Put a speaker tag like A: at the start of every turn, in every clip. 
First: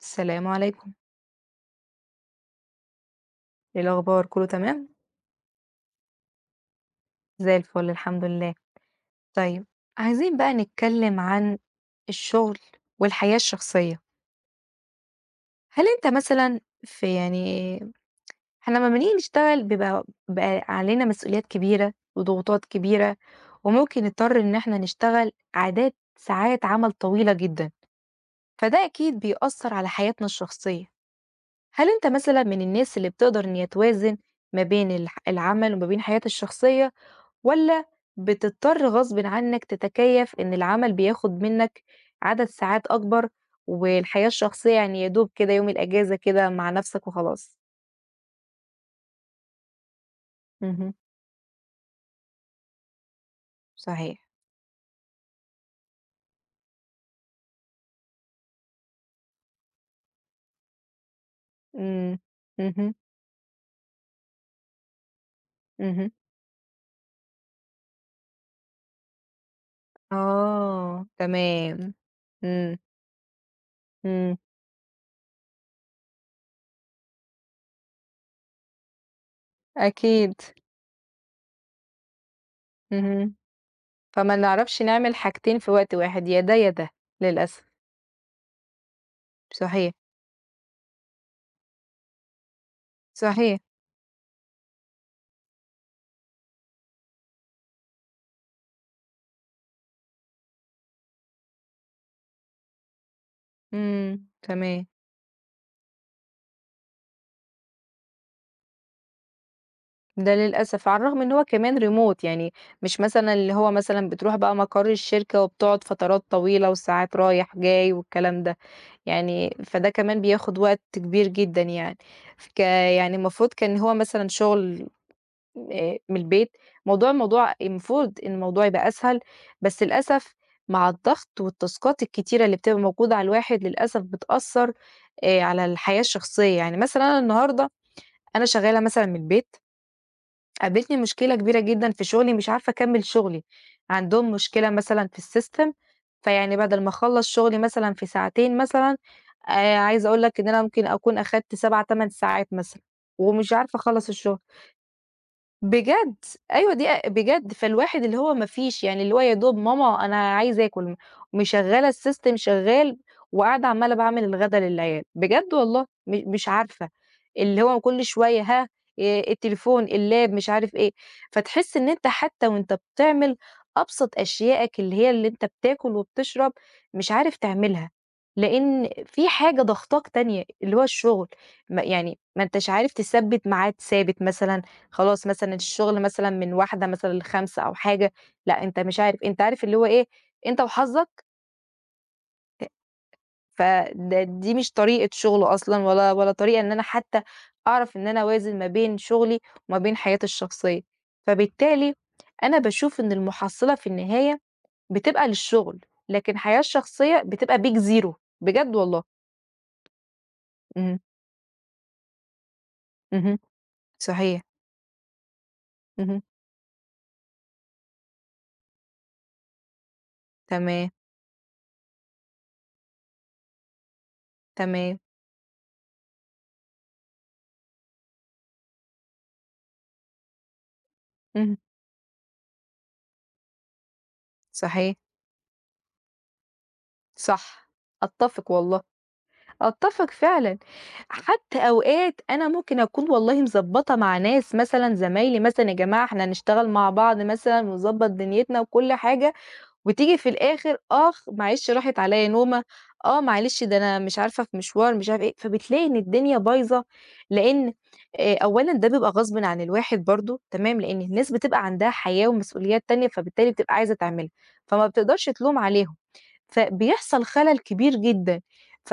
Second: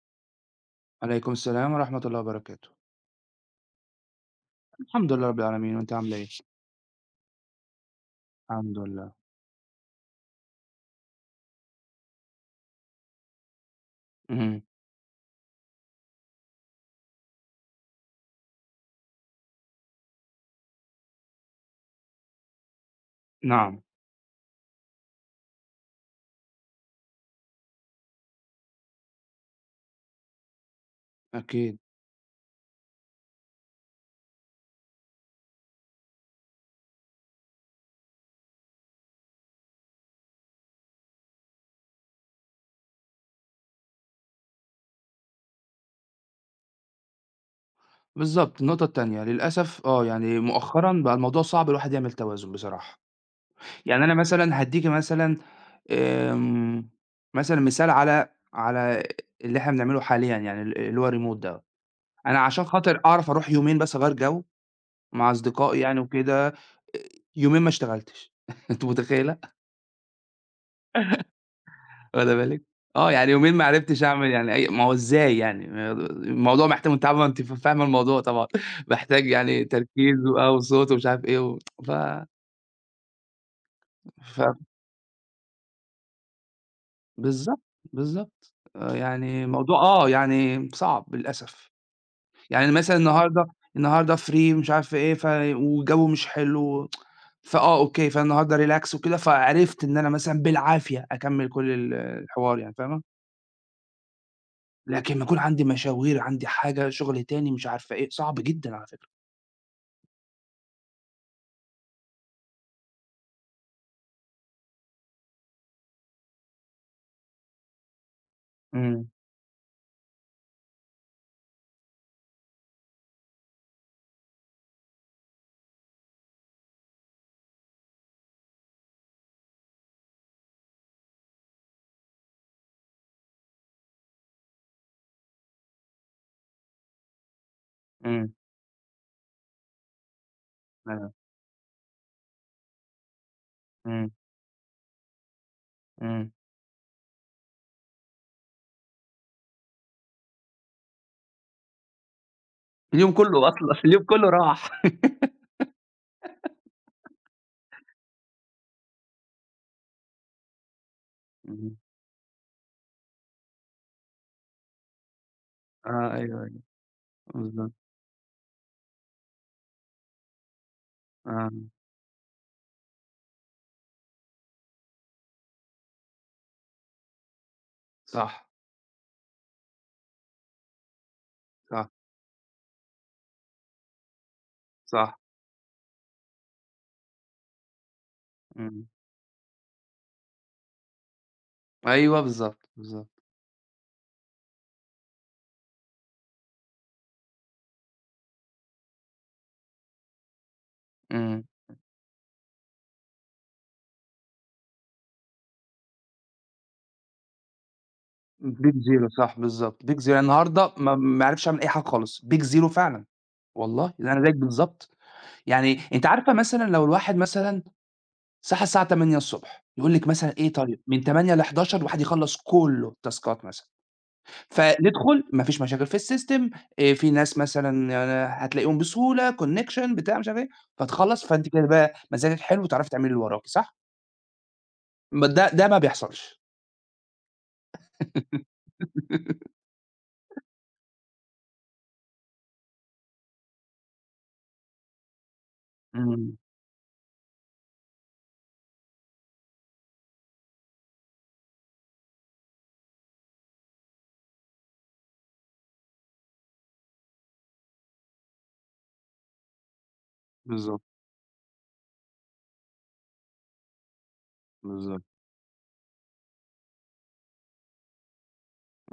A: السلام عليكم،
B: عليكم السلام ورحمة الله وبركاته.
A: إيه الأخبار كله تمام؟
B: الحمد لله رب العالمين، وأنتِ عاملة إيه؟
A: زي الفل الحمد لله.
B: الحمد لله.
A: طيب، عايزين بقى نتكلم عن الشغل والحياة الشخصية.
B: اهم.
A: هل أنت مثلًا في يعني إحنا لمّا بنيجي نشتغل بيبقى بقى علينا مسؤوليات كبيرة وضغوطات كبيرة،
B: نعم،
A: وممكن نضطر إن إحنا نشتغل عداد ساعات عمل طويلة جدًا، فده أكيد بيأثّر على حياتنا الشخصية.
B: أكيد.
A: هل أنت مثلًا من الناس اللي بتقدر إن هي توازن ما بين العمل وما بين حياتها الشخصية؟ والّا بتضطر غصبٍ عنك تتكيّف إن العمل بياخد منّك عدد ساعات أكبر، والحياة الشخصية يعني يا دوب كده يوم الأجازة كده مع نَفْسك وخلاص؟
B: بالضبط، النقطة التانية للأسف آه، يعني
A: اهم،
B: مؤخرًا بقى الموضوع صعب الواحد يعمل توازن بصراحة. يعني أنا
A: صحيح،
B: مثلًا هادّيكِ مثلًا آمم، مثلًا مثال على اللي إحنا بنعمله حاليًا يعني اللي هو الremote دوّة.
A: إمم،
B: أنا عشان
A: اهم،
B: خاطر أعرف أروح يومين بس أغيّر جو مع أصدقائي يعني
A: اهم،
B: وكده، يومين ما اشتغلتش أنتِ متخيّلة؟
A: آه، تمام،
B: واخدة بالِك؟
A: إمم،
B: آه، يعني يومين ما عرفتش أعمل
A: إمم،
B: يعني أي ما هو إزاي يعني؟ ما الموضوع محتاج وأنتِ عارفة أنتِ فاهمة الموضوع طبعًا، محتاج يعني تركيز
A: أكيد،
B: وآه وصوت ومش عارف إيه و ف
A: اهم، فما
B: ف
A: نعرفش نعمل حاجتين في وقت واحد، يا ده، يا ده،
B: بالضبط،
A: للأسف،
B: بالضبط. يعني الموضوع
A: صحيح،
B: آه، يعني صعب للأسف. يعني مثلًا النهارده
A: صحيح،
B: النهارده free مش عارفة إيه، والجو مش حلو فآه أوكي، فالنهارده relax وكده، فعرفت إن أنا مثلًا بالعافية أكمّل كل الحوار يعني فاهمة؟
A: إمم، تمام.
B: لكن أمّا أكون عندي مشاوير، عندي حاجة، شغل تاني، مش عارفة إيه، صعب جدًا على فكرة.
A: ده للأسف، على الرغم إن هو كمان remote يعني مش مثلًا اللي هو مثلًا بتروح بقى مقر الشركة وبتقعد فترات طويلة وساعات رايح جاي والكلام ده،
B: إمم،
A: يعني فده كمان بياخد وقت كبير جدًا يعني، يعني المفروض كان هو مثلًا شغل من البيت، الموضوع المفروض إن الموضوع يبقى أسهل، بس للأسف مع الضغط والتاسكات الكتيرة اللي بتبقى موجودة على الواحد للأسف بتأثّر على الحياة الشخصية، يعني مثلًا أنا النهارده
B: إمم،
A: أنا شغالة مثلًا من البيت قابلتني
B: أيوه،
A: مشكلة كبيرة جدًا في شغلي، مش عارفة أكمّل شغلي،
B: إمم،
A: عندهم مشكلة مثلًا في السيستم،
B: إمم.
A: فيعني بدل ما أخلّص شغلي مثلًا في ساعتين مثلًا، عايزة أقول لك إن أنا ممكن أكون أخدت 7، 8 ساعات مثلًا،
B: اليوم كله
A: ومش
B: أصلًا،
A: عارفة
B: اليوم
A: أخلّص
B: كله
A: الشغل.
B: راح.
A: بجد! أيوه دي بجد، فالواحد اللي هو ما فيش يعني اللي هو يا دوب ماما أنا عايز آكل،
B: اهم.
A: مشغّلة السيستم شغال وقاعدة عمّالة باعمل الغدا للعيال، بجد والله
B: آه، أيوه،
A: مش
B: أيوه،
A: عارفة، اللي
B: بالضبط،
A: هو كل شوية ها التليفون، اللاب، مش عارف إيه،
B: آه،
A: فتحس إن أنت حتى وأنت بتعمل أبسط أشيائك اللي هي اللي أنت بتاكل وبتشرب مش عارف تعملها،
B: صح،
A: لإن في حاجة ضاغطاك تانية اللي هو الشغل، ما
B: صح،
A: يعني ما أنتاش عارف تثبّت ميعاد ثابت مثلًا
B: صح.
A: خلاص مثلًا الشغل مثلًا من 13:00 مثلًا ل17:00 أو حاجة، لأ أنت
B: إمم.
A: مش عارف أنت عارف اللي هو إيه، أنت وحظك
B: أيوه بالضبط، بالضبط.
A: دي مش طريقة شغل أصلًا ولا طريقة إن أنا حتى أعرف إن أنا أوازن ما بين شغلي وما بين حياتي الشخصية،
B: إمم.
A: فبالتالي أنا باشوف إن المحصلة في النهاية بتبقى للشغل، لكن الحياة الشخصية بتبقى big zero
B: big
A: بجد والله.
B: zero صح، بالضبط big zero النهارده ما
A: اهم،
B: ما عرفتش أعمل أي حاجة خالص big zero فعلًا،
A: اهم،
B: والله يعني أنا زيك
A: صحيح،
B: بالضبط. يعني أنتِ
A: اهم،
B: عارفة مثلًا لو الواحد مثلًا الصحة الساعة 8:00 ص، يقول لِك مثلًا إيه طيب،
A: تمام،
B: من 08:00 ل11:00 الواحد يخلّص كُلّه التاسكات مثلًا،
A: تمام،
B: فندخل ما فيش مشاكل في السيستم. في ناس مثلًا يعني هتلاقيهم بسهولة connection بتاع مش عارف إيه، فتخلّص فأنتِ
A: اهم،
B: كده بقى مزاجِك حلو وتعرفي تعملي اللي وراكِ صح؟
A: صحيح،
B: ما ده ما بيحصلش.
A: صح، أتّفق والله. أتّفق فعلًا، حتى أوقات أنا ممكن أكون والله مضبّطة مع ناس مثلًا زمايلي مثلًا يا جماعة إحنا
B: إمم،
A: هنشتغل مع بعض مثلًا ونضبّط دنيتنا وكل حاجة، وتيجي في الآخر آخ معلش راحت عليَّ نومة، آه معلش ده أنا مش عارفة في مشوار مش عارفة إيه، فبتلاقي إن الدنيا بايظة، لإن أولًا ده بيبقى غصبٍ عن الواحد برضه تمام،
B: بالضبط،
A: لإن الناس بتبقى عندها حياة ومسؤوليات تانية، فبالتالي بتبقى عايزة تعملها، فما
B: بالضبط،
A: بتقدرش تلوم عليهم. فبيحصل خلل كبير جدًا،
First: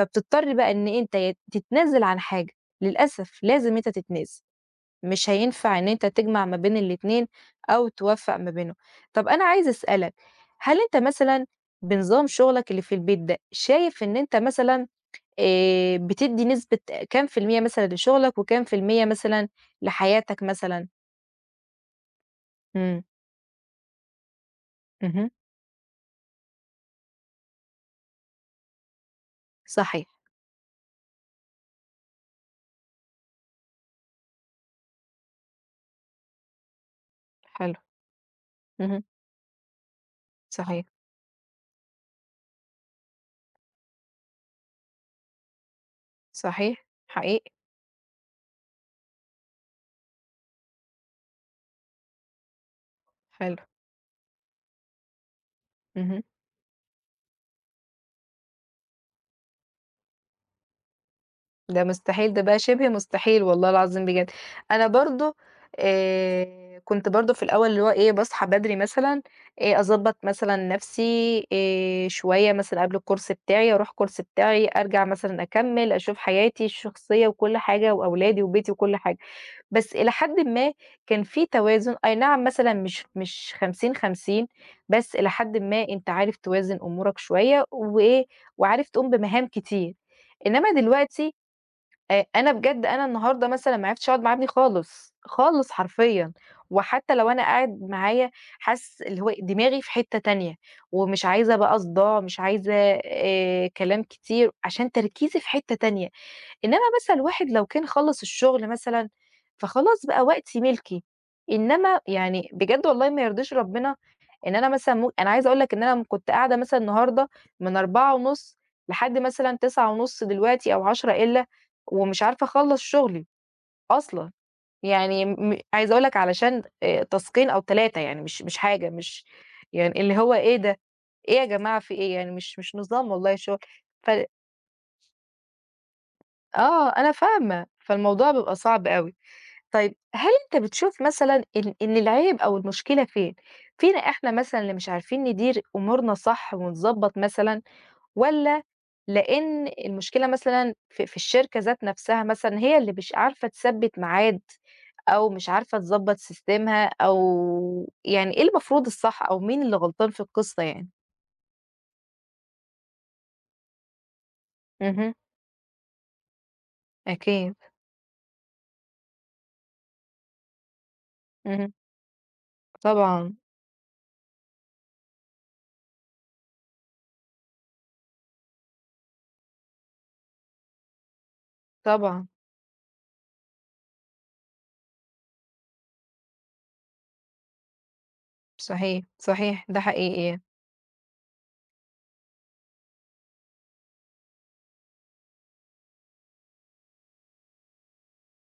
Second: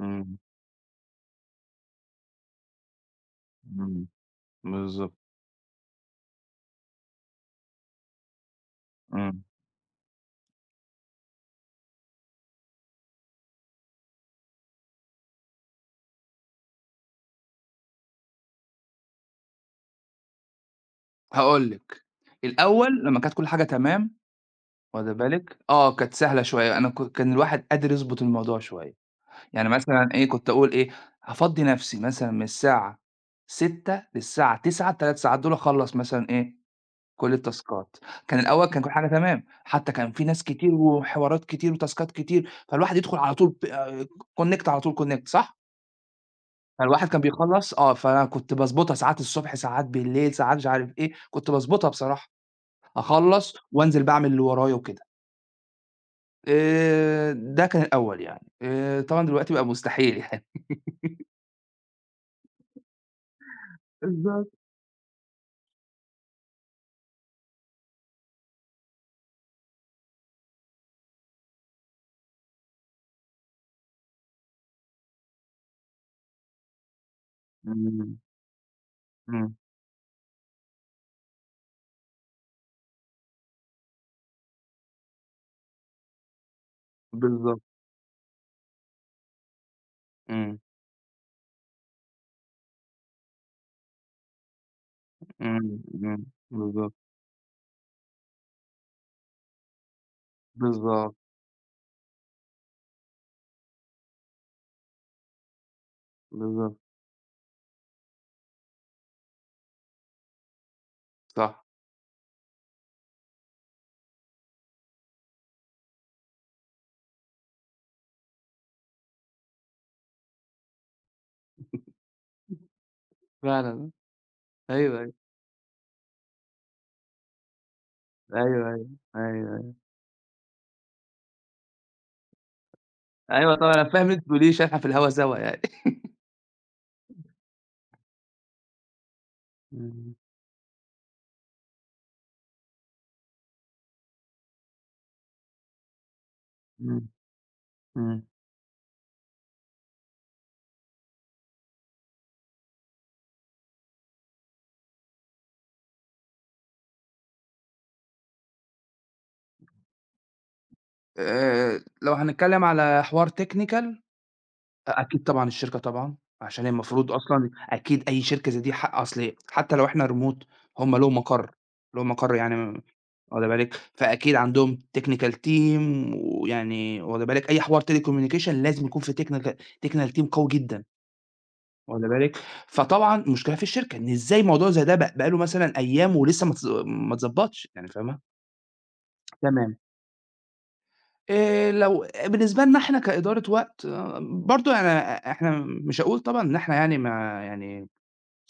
B: إمم،
A: بقى إن أنت يا تتنازل عن حاجة، للأسف لازم أنت
B: إمم،
A: تتنازل،
B: بالضبط،
A: مش هينفع إن أنت تجمع ما بين الاتنين أو توفّق ما بينهم. طب
B: إمم.
A: أنا عايزة أسألك، هل أنت مثلًا بنظام شغلك اللي في البيت ده، شايف إن أنت مثلًا بتدّي نسبة كام في المِيّة مثلًا لشغلك وكام في المِيّة مثلًا لحياتك مثلًا؟
B: هاقول لِك،
A: إمم،
B: الأول لمّا كانت كل حاجة تمام واخدة
A: اهم،
B: بالِك، آه، كانت سهلة شوية، أنا ك كان الواحد قادر يضبط الموضوع شوية. يعني
A: صحيح،
B: مثلًا إيه، كنت أقول إيه، هافضّي نفسي مثلًا من الساعة 18:00 للساعة 21:00 ال3 ساعات دول أخلّص مثلًا إيه، كل
A: حلو،
B: التاسكات. كان الأول كان كل
A: اهم،
B: حاجة تمام، حتى كان في ناس كتير
A: صحيح،
B: وحوارات كتير وتاسكات كتير، فالواحد يدخل على طول ب آه، connect على طول connect صح؟
A: صحيح،
B: فالواحد كان
A: حقيقي،
B: بيخلّص آه، فأنا كنت باضبطها ساعات الصبح، ساعات بالليل، ساعات مش عارف إيه، كنت باضبطها بصراحة، أخلّص
A: حلو،
B: وأنزل بقى أعمل اللي ورايا وكده.
A: اهم.
B: ده كان الأول يعني، طبعًا دلوقتي بقى مستحيل يعني.
A: ده مستحيل، ده بقى شِبه مستحيل والله العظيم بجد.
B: بالضبط.
A: أنا برضه كنت برضه في الأول اللي هو إيه، باصحى بدري مثلًا، أضبّط مثلًا نَفْسي شوية مثلًا قبل الcourse بتاعي، أروح الcourse بتاعي، أرجع مثلًا أكمّل، أشوف حياتي الشخصية وكل حاجة
B: إمم.
A: وأولادي وبيتي وكل حاجة.
B: إمم،
A: بس إلى حدٍ ما كان في توازن، أي نعم مثلًا مش 50، 50 بس إلى حدٍ ما أنت عارف توازن أمورك
B: بالضبط،
A: شوية وإيه، وعارف تقوم بمهام كتير.
B: إمم،
A: إنّما دلوقتي أنا بجد أنا النهارده مثلًا ما عرفتش أقعد مع ابني خالص، خالص
B: إمم، إمم،
A: حرفيًا،
B: بالضبط،
A: وحتى لو أنا قاعد معاه حاسس اللي هو إيه، دماغي في حتة تانية،
B: بالضبط،
A: ومش عايزة بقى صداع، مش عايزة كلام كتير عشان تركيزي في حتة تانية،
B: بالضبط،
A: إنما مثلًا الواحد لو كان خلّص الشغل مثلًا، فخلاص بقى وقتي ملكي،
B: صح،
A: إنما يعني بجد والله ما يرضيش ربنا إن أنا مثلًا أنا عايزة أقول لك إن أنا كنت قاعدة مثلًا النهارده من 16:30 لحد مثلًا 21:30 دلوقتي أو 22:00 إلا ومش عارفة أخلّص شغلي
B: فعلًا،
A: أصلًا،
B: أيوه، أيوه،
A: يعني عايزة أقول لك علشان تاسكين أو 3 يعني مش
B: أيوه، أيوه،
A: حاجة، مش
B: أيوه، أيوه،
A: يعني اللي هو إيه ده، إيه يا جماعة في إيه يعني مش نظام والله
B: أيوه
A: الشغل،
B: طبعًا أنا فاهم
A: ف
B: اللي أنتِ بتقوليه عشان إحنا في الهوا سوا يعني.
A: آه أنا فاهمة، فالموضوع بيبقى صعب أوي. طيب
B: إمم،
A: هل أنت بتشوف مثلًا إن العيب أو المشكلة فين؟ فينا إحنا مثلًا اللي مش عارفين ندير أمورنا صح
B: إمم،
A: ونضبّط مثلًا،
B: إمم،
A: والّا لإن المشكلة مثلًا في الشركة ذات نفسها مثلًا هي اللي مش عارفة تثبّت ميعاد؟ أو مش عارفة تضبّط سيستمها أو يعني إيه المفروض الصح أو مين اللي غلطان في القصة يعني؟
B: لو هنتكلم على حوار technical
A: اهم،
B: أكيد طبعًا الشركة طبعًا، عشان هي المفروض أصلًا
A: أكيد،
B: أكيد أي شركة زي دي حق أصل حتى لو إحنا remote هم لهم مقر،
A: اهم،
B: لهم مقر يعني
A: طبعًا،
B: واخد بالِك، فأكيد عندهم technical team ويعني واخد بالِك، أي حوار telecommunication لازم يكون في technical team قوي جدًا واخد
A: طبعًا،
B: بالِك، فطبعًا المشكلة في الشركة إن إزاي موضوع زي ده بقى له مثلًا أيام ولسه ما اتضبّطش يعني فاهمة؟
A: صحيح، صحيح،
B: تمام.
A: ده حقيقي،
B: لو بالنسبة لنا إحنا كإدارة وقت برضه أنا إحنا مش هاقول طبعًا إن إحنا يعني ما يعني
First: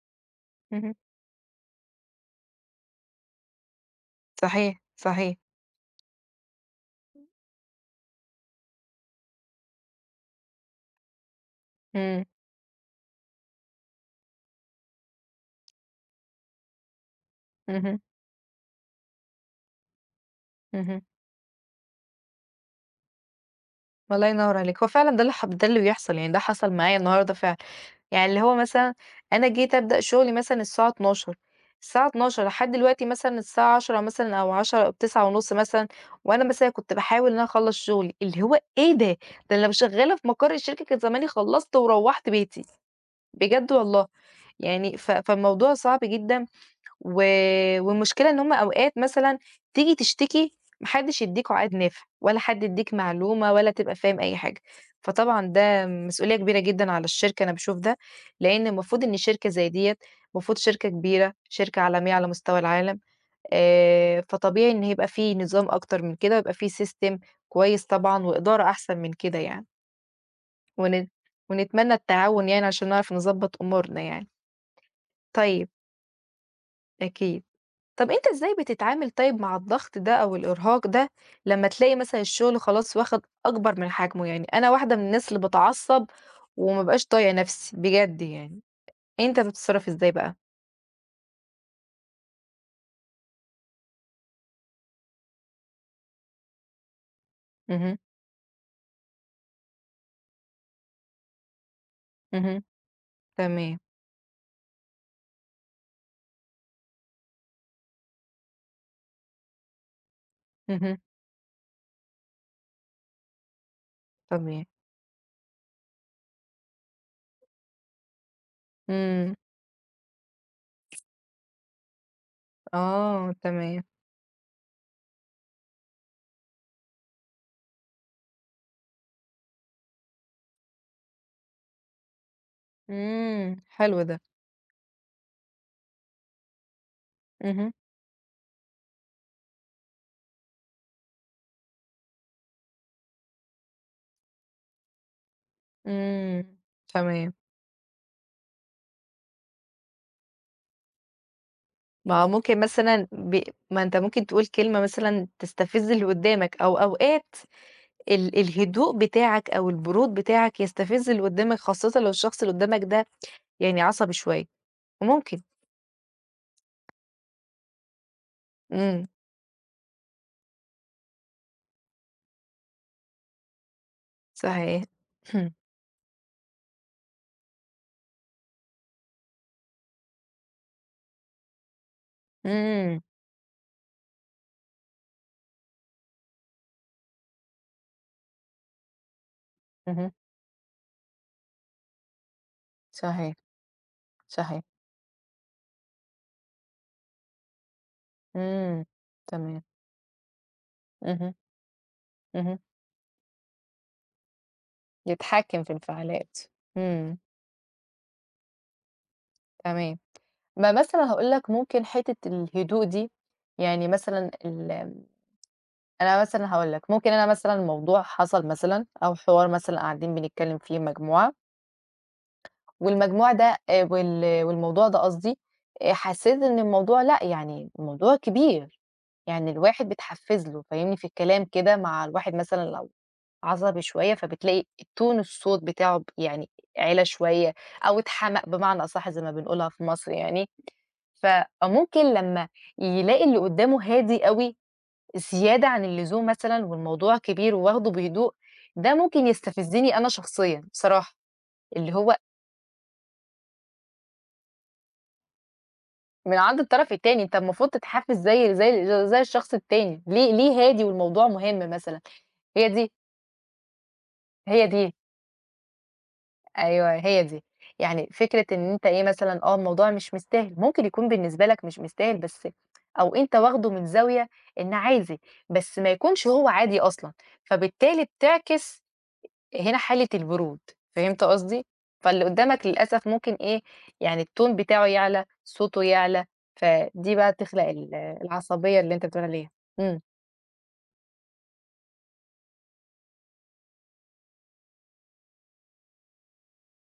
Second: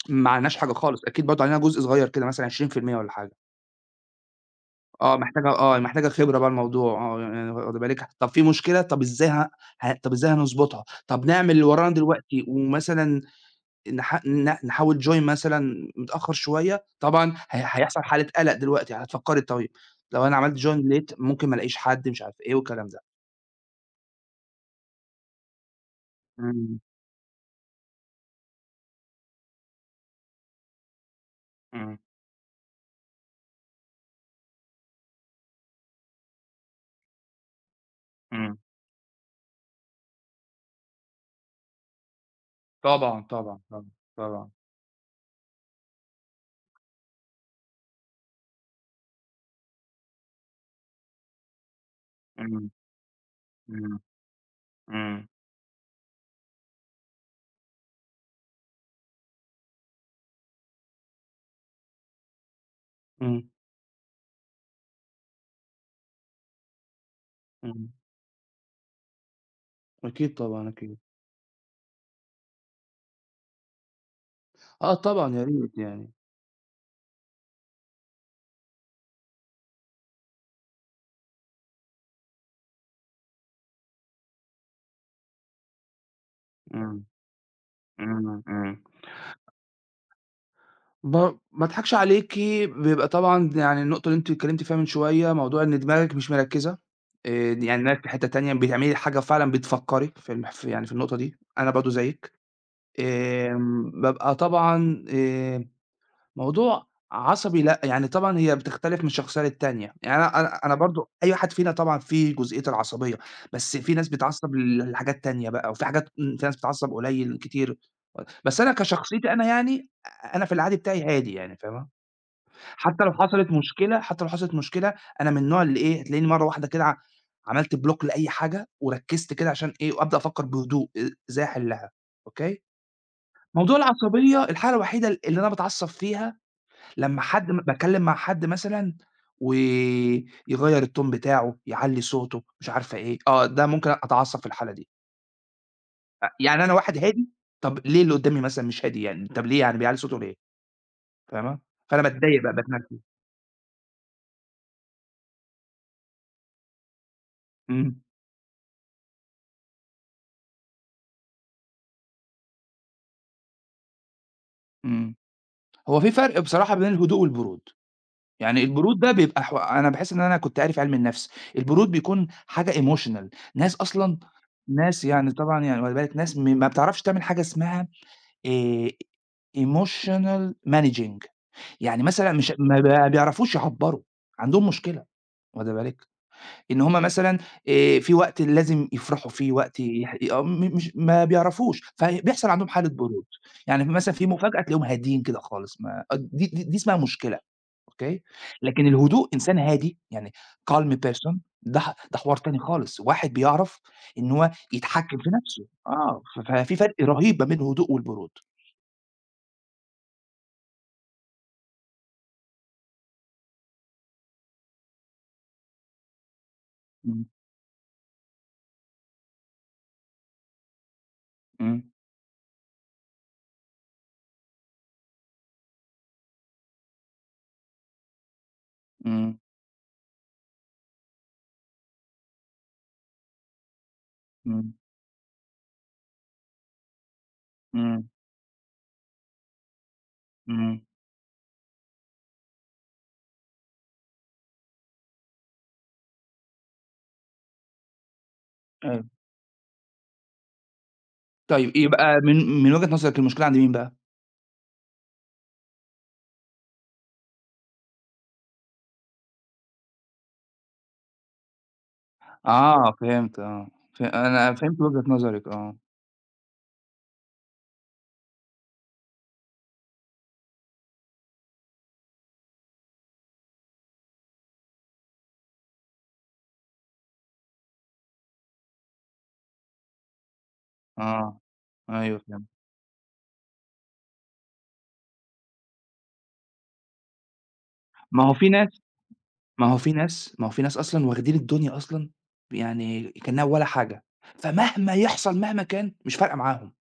B: ما عملناش حاجة
A: اهم،
B: خالص، أكيد برضه علينا جزء صغير كده مثلًا 20% والّا حاجة،
A: صحيح، صحيح،
B: آه محتاجة خبرة بقى الموضوع آه، يعني واخدة بالِك؟ طب في مشكلة، طب إزاي ه ه طب إزاي هنضبطها؟ طب نعمل اللي ورانا
A: إمم،
B: دلوقتي ومثلًا نح ن نحاول join مثلًا متأخر شوية، طبعًا
A: اهم،
B: هيحصل حالة قلق دلوقتي هتفكري طيب لو أنا عملت join
A: اهم،
B: late ممكن ما الاقيش حد مش عارف إيه والكلام ده.
A: الله ينور عليك، هو فعلًا ده اللي ده اللي بيحصل يعني ده حصل
B: إمم،
A: معايا النهارده فعلًا. يعني اللي هو مثلًا أنا جيت أبدأ شغلي مثلًا
B: إمم،
A: الساعة 12:00 لحد دلوقتي مثلًا الساعة 10:00 مثلًا أو 10:00 أو 9:30 مثلًا، وأنا مثلًا كنت باحاول إن أنا أخلّص شغلي، اللي
B: إمم.
A: هو إيه ده! ده أنا لو شغّالة في مقر الشركة كان زماني خلّصت وروّحت بيتي،
B: طبعًا، طبعًا،
A: بجد
B: طبعًا،
A: والله.
B: طبعًا.
A: يعني فالموضوع صعب جدًا و والمشكلة إن هُم أوقات مثلًا تيجي تشتكي ما حدّش يدّيك عقاد نافع، ولا حد
B: إمم،
A: يدّيك معلومة ولا تبقى
B: إمم،
A: فاهم أي حاجة،
B: إمم،
A: فطبعًا ده مسؤولية كبيرة جدًا على الشركة أنا باشوف ده، لإن المفروض إن شركة زي ديّة المفروض شركة كبيرة، شركة عالمية على مستوى العالم،
B: إمم،
A: فطبيعي إن هيبقى في نظام أكتر من كده، ويبقى في system كويس
B: إمم.
A: طبعًا وإدارة أحسن من كده يعني،
B: أكيد طبعًا،
A: ون
B: أكيد.
A: ونتمنى التعاون يعني عشان نعرف نضبّط أمورنا يعني،
B: آه طبعًا، يا
A: طيب
B: ريت يعني.
A: أكيد. طب أنت إزاي بتتعامل طيب مع الضغط ده أو الإرهاق ده لمّا تلاقي مثلًا الشغل خلاص واخد أكبر من حجمه؟ يعني أنا واحدة من الناس اللي باتعصب وما
B: إمم،
A: بابقاش طايقة نفسي بجد
B: إمم،
A: يعني،
B: إمم.
A: أنت بتتصرف إزاي بقى؟
B: ب ما اضحكش عليكِ، بيبقى طبعًا يعني النقطة اللي أنتِ اتكلمتِ فيها من شوية، موضوع إن دماغِك مش مركّزة، يعني
A: اهم،
B: دماغِك في حتّة تانية، بتعملي حاجة فعلًا بتفكّري في يعني في النقطة دي، أنا برضه زيِّك.
A: اهم، تمام،
B: بابقى طبعًا موضوع عصبي لأ، يعني طبعًا هي بتختلف من شخصية للتانية، يعني أنا
A: اهم،
B: برضه أي واحد فينا طبعًا فيه جزئية العصبية، بس في ناس بتتعصب
A: تمام،
B: لحاجات تانية بقى، وفي حاجات إمم، في ناس بتتعصب قليل، كتير، بس أنا كشخصيتي
A: إمم،
B: أنا يعني أنا في العادي بتاعي هادي يعني فاهمة،
A: آه تمام،
B: حتى لو حصلت مشكلة أنا من النوع اللي إيه، هتلاقيني مرّة واحدة كده عملت بلوك لأي حاجة، وركزت كده عشان إيه، وأبدأ أفكر بهدوء إزاي أحلها، أوكي،
A: إمم،
B: موضوع
A: حلو ده،
B: العصبية الحالة الوحيدة اللي أنا باتعصب فيها لمّا حد م
A: اهم،
B: باتكلّم مع حد مثلًا ويغيّر الtone بتاعه، يعلّي صوته، مش عارفة إيه، آه، ده ممكن أتعصّب في الحالة دي.
A: إمم،
B: يعني أنا واحد هادي،
A: تمام،
B: طَب ليه اللي قدّامي مثلًا مش هادي يعني، طَب ليه يعني بيعلّي صوته ليه، فاهمة؟ فأنا
A: ما هو
B: باتضايق بقى،
A: ممكن مثلًا
B: باتنرفز.
A: ما أنت ممكن تقول كلمة مثلًا تستفز اللي قدامك أو أوقات
B: إمم،
A: الهدوء بتاعك أو البرود بتاعك يستفز اللي قدّامك، خاصةً لو الشخص اللي قدّامك ده يعني عصبي شوية،
B: إمم.
A: ممكن،
B: هو في فرق بصراحة بين الهدوء والبرود. يعني البرود
A: إمم،
B: ده بيبقى أنا باحس إن أنا كنت قاري في علم النفس، البرود بيكون حاجة emotional، ناس أصلًا
A: صحيح.
B: ناس يعني طبعًا يعني واخدة بالِك، ناس ما بتعرفش تعمل حاجة اسمها آآ emotional managing يعني مثلًا مش ما
A: إمم،
B: بقى بيعرفوش يعبّروا، عندهم مشكلة واخدة بالِك، إن هُم مثلًا في وقت لازم يفرحوا فيه، وقت
A: اهم،
B: يح آه م مش ما بيعرفوش، فبيحصل عندهم حالة برود،
A: صحيح،
B: يعني مثلًا في مفاجأة
A: صحيح،
B: تلاقيهم هاديين كده خالص ما آه، دي اسمها مشكلة، أوكي،
A: إمم،
B: لكن الهدوء إنسان
A: تمام،
B: هادي يعني calm
A: اهم،
B: person ده حوار
A: اهم،
B: تاني خالص، واحد بيعرف إن هو يتحكم في
A: يتحكم
B: نفسه،
A: في
B: آه،
A: انفعالات،
B: ف ففي فرق
A: إمم،
B: رهيب ما بين الهدوء والبرود.
A: تمام. ما مثلًا هاقول لك ممكن حتّة الهدوء دي، يعني مثلًا أنا مثلًا هاقول لك، ممكن أنا
B: إمم،
A: مثلًا موضوع حصل مثلًا أو حوار مثلًا قاعدين بنتكلم فيه مجموعة
B: إمم،
A: والمجموع ده والموضوع ده قصدي، حسّيت إن الموضوع لأ، يعني الموضوع كبير،
B: إمم،
A: يعني الواحد بتحفّز له فاهمني، في الكلام كده مع الواحد مثلًا لو عصبي شوية، فبتلاقي
B: إمم،
A: الtone الصوت بتاعه يعني عِلى شوية أو
B: إمم،
A: اتحمق بمعنى أصح زي ما بنقولها في مصر يعني،
B: إمم،
A: ف ممكن لمّا يلاقي اللي قدّامه هادي أوي زيادة عن اللزوم مثلًا والموضوع كبير وواخده بهدوء، ده
B: أيوه.
A: ممكن يستفزني أنا شخصيًا بصراحة،
B: طيب
A: اللي هو
B: يبقى من وجهة نظرِك المشكلة عند مين بقى؟
A: من عند الطرف التاني، أنت المفروض تتحفز زي الشخص التاني، ليه هادي والموضوع مهم مثلًا، هي دي
B: آه فهمت آه، أنا
A: هي
B: فهمت
A: دي،
B: وجهة نظرِك آه،
A: أيوه هي دي، يعني فكرة إن أنت إيه مثلًا آه، الموضوع مش مستاهل، ممكن يكون بالنسبة لك مش مستاهل بس أو أنت واخده من زاوية إن عادي، بس ما يكونش هو عادي أصلًا، فبالتالي بتعكس هنا حالة البرود، فهمت
B: آه،
A: قصدي؟
B: أيوه
A: فاللي
B: فهمت.
A: قدّامك للأسف ممكن إيه، يعني الtone بتاعه يعلى، صوته يعلى، فدي بقى تخلق
B: ما هو في
A: العصبية
B: ناس
A: اللي أنت بتقول عليها. إمم،
B: ما هو في ناس أصلًا واخدين الدنيا أصلًا يعني كأنها ولا حاجة، فمهما يحصل مهما كان مش فارقة معاهم،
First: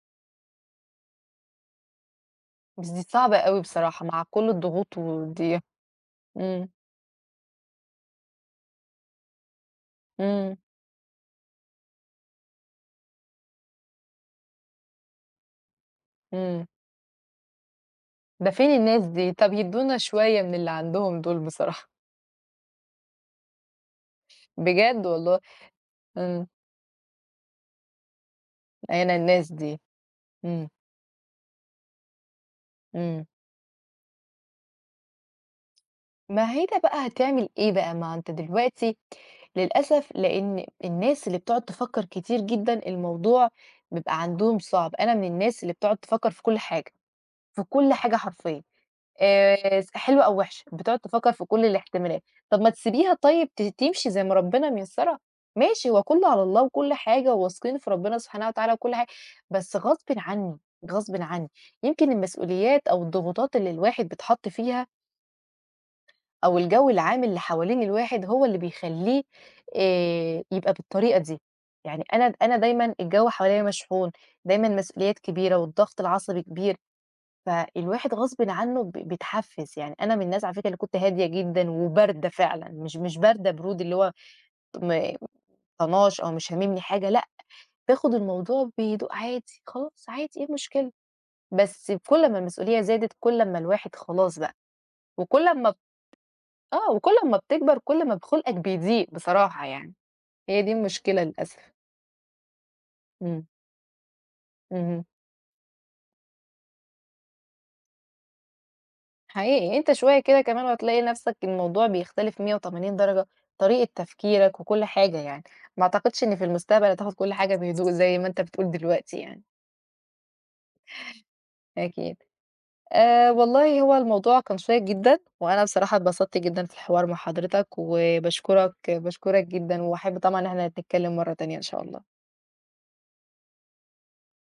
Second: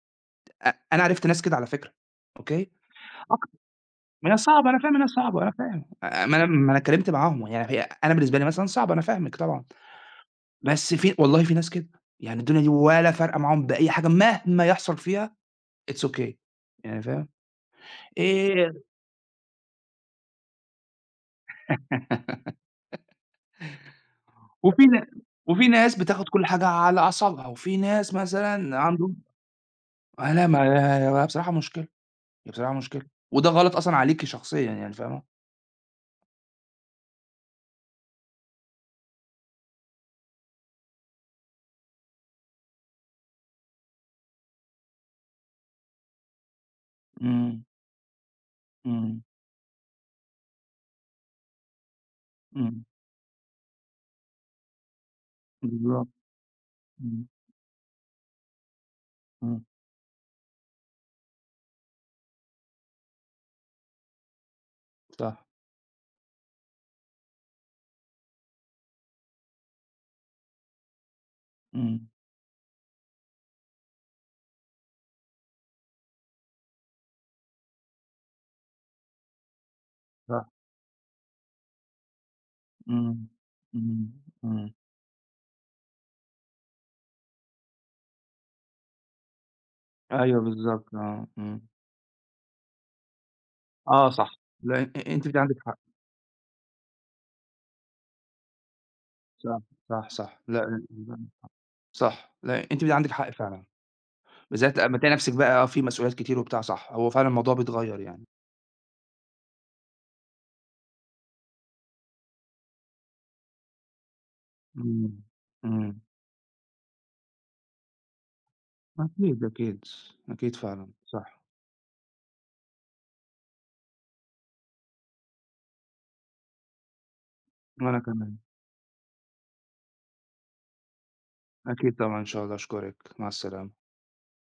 B: أنا عرفت ناس كده على فكرة، أوكي،
A: بس دي صعبة
B: أك
A: أوي بصراحة مع
B: ما هي
A: كل
B: صعبة أنا فاهم
A: الضغوط
B: إنها صعبة أنا
A: ودي
B: فاهم، أ ما أنا
A: إمم،
B: ما أنا اتكلمت معاهم يعني هي أنا بالنسبة لي مثلًا صعبة أنا فاهمِك طبعًا.
A: إمم،
B: بس في والله في ناس كده، يعني الدنيا دي ولا فارقة معاهم بأي حاجة مهما يحصل فيها it's okay
A: إمم،
B: يعني فاهم،
A: ده فين
B: آآ
A: الناس دي؟ طَب يدّونا شوية من اللي عندهم دول بصراحة،
B: وفي
A: بجد
B: نا
A: والله،
B: وفي ناس بتاخد كل
A: إمم،
B: حاجة على أعصابها، وفي ناس مثلًا
A: أنا
B: عندهم
A: الناس دي،
B: آه لا
A: إمم،
B: ما هي بصراحة مشكلة، هي بصراحة مشكلة،
A: إمم.
B: وده غلط أصلًا عليكِ شخصيًا يعني فاهمة،
A: ما هي ده بقى هتعمل إيه بقى؟ ما أنت دلوقتي للأسف لإن الناس اللي بتقعد تفكّر كتير جدًا الموضوع بيبقى عندهم صعب، أنا من الناس اللي بتقعد تفكّر في كل حاجة،
B: إمم،
A: في كل حاجة حرفيًا
B: إمم،
A: س حلوة أو وِحشة، بتقعد تفكّر في كل الاحتمالات، طب ما
B: إمم،
A: تسيبيها طيب تمشي زي ما ربنا ميسّرها، ماشي هو
B: بالضبط،
A: كُلّه على الله وكل
B: إمم،
A: حاجة وواثقين في ربنا سبحانه وتعالى وكل حاجة،
B: إمم،
A: بس غصبٍ عنّي، غصبٍ عنّي، يمكن المسؤوليات أو الضغوطات اللي الواحد بيتحَط فيها
B: صح،
A: أو الجو العام اللي حوالين الواحد هو اللي بيخلّيه يبقى بالطريقة دي. يعني
B: إمم،
A: أنا دايمًا الجو حواليّا مشحون، دايمًا مسؤوليات كبيرة والضغط العصبي كبير، فالواحد غصبٍ عنّه بيتحفّز. يعني أنا من الناس
B: صح،
A: على فكرة اللي كنت هادية جدًا وباردة فعلًا، مش
B: إمم،
A: باردة برود اللي
B: إمم،
A: هو
B: إمم،
A: م طناش أو مش هاممني حاجة لأ، باخُد الموضوع بهدوء عادي، خلاص عادي
B: أيوه
A: إيه المشكلة؟
B: بالضبط، آه، إمم،
A: بس كل ما المسؤولية زادت، كل أمّا الواحد
B: آه
A: خلاص
B: صح،
A: بقى
B: لأ أنتِ في
A: وكل
B: عندِك
A: أمّا
B: حق.
A: وكل أمّا بتكبر كل ما خُلقك بيضيق
B: صح،
A: بصراحة يعني،
B: صح، صح.
A: هي دي
B: لأ
A: المشكلة للأسف.
B: صح، لأ أنتِ عندِك حق
A: إمم،
B: فعلًا، بالذات لمّا
A: اهم،
B: تلاقي نفسِك بقى آه، في مسؤوليات كتير وبتاع صح، هو فعلًا الموضوع بيتغيّر يعني.
A: حقيقي أنت شوية كده كمان وهتلاقي نَفْسك الموضوع بيختلف 180 درجة، طريقة تفكيرك وكل حاجة
B: إمم،
A: يعني، ما
B: إمم.
A: أعتقدش إن في المستقبل هتاخد كل حاجة بهدوء زي ما أنت بتقول دلوقتي يعني،
B: أكيد، أكيد، أكيد فعلًا، صح.
A: أكيد. والله هو الموضوع كان شيّق جدًا، وأنا بصراحة اتبسطت جدًا في الحوار مع حضرتك،
B: وأنا كمان،
A: وباشكرك، باشكرك جدًا، وأحب طبعًا إن إحنا نتكلم مرّة تانية إن شاء
B: أكيد
A: الله.
B: طبعًا إن شاء الله، أشكرِك، مع السلامة.